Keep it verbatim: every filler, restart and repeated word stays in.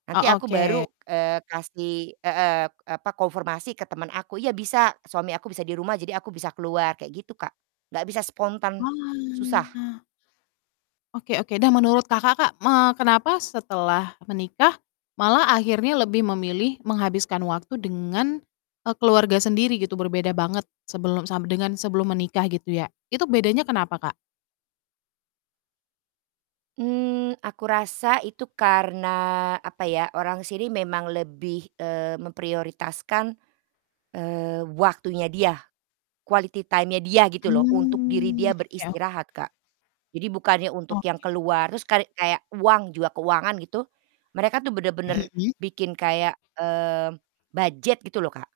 Nanti Oh, aku oke. baru, eee, kasih heeh, e apa, konformasi ke temen aku, "Iya bisa, suami aku bisa di rumah jadi aku bisa keluar," kayak gitu, Kak. Gak bisa spontan, susah. Wah. Oke oke, dah menurut Kakak, Kak, me kenapa setelah menikah malah akhirnya lebih memilih menghabiskan waktu dengan, eee, keluarga sendiri gitu berbeda banget sebelum sam dengan sebelum menikah gitu ya, itu bedanya kenapa, Kak? Mmm, aku rasa itu karena, apa ya, orang sini memang lebih, eee, memprioritaskan, eee, waktunya dia, quality time-nya dia gitu loh, untuk diri Mmm, dia oke oke. beristirahat, Kak. Jadi bukannya untuk yang Oke. keluar, terus karek kayak uang, juga keuangan gitu, mereka tuh bener-bener Mhm. bikin kayak, mmm, budget gitu loh, Kak.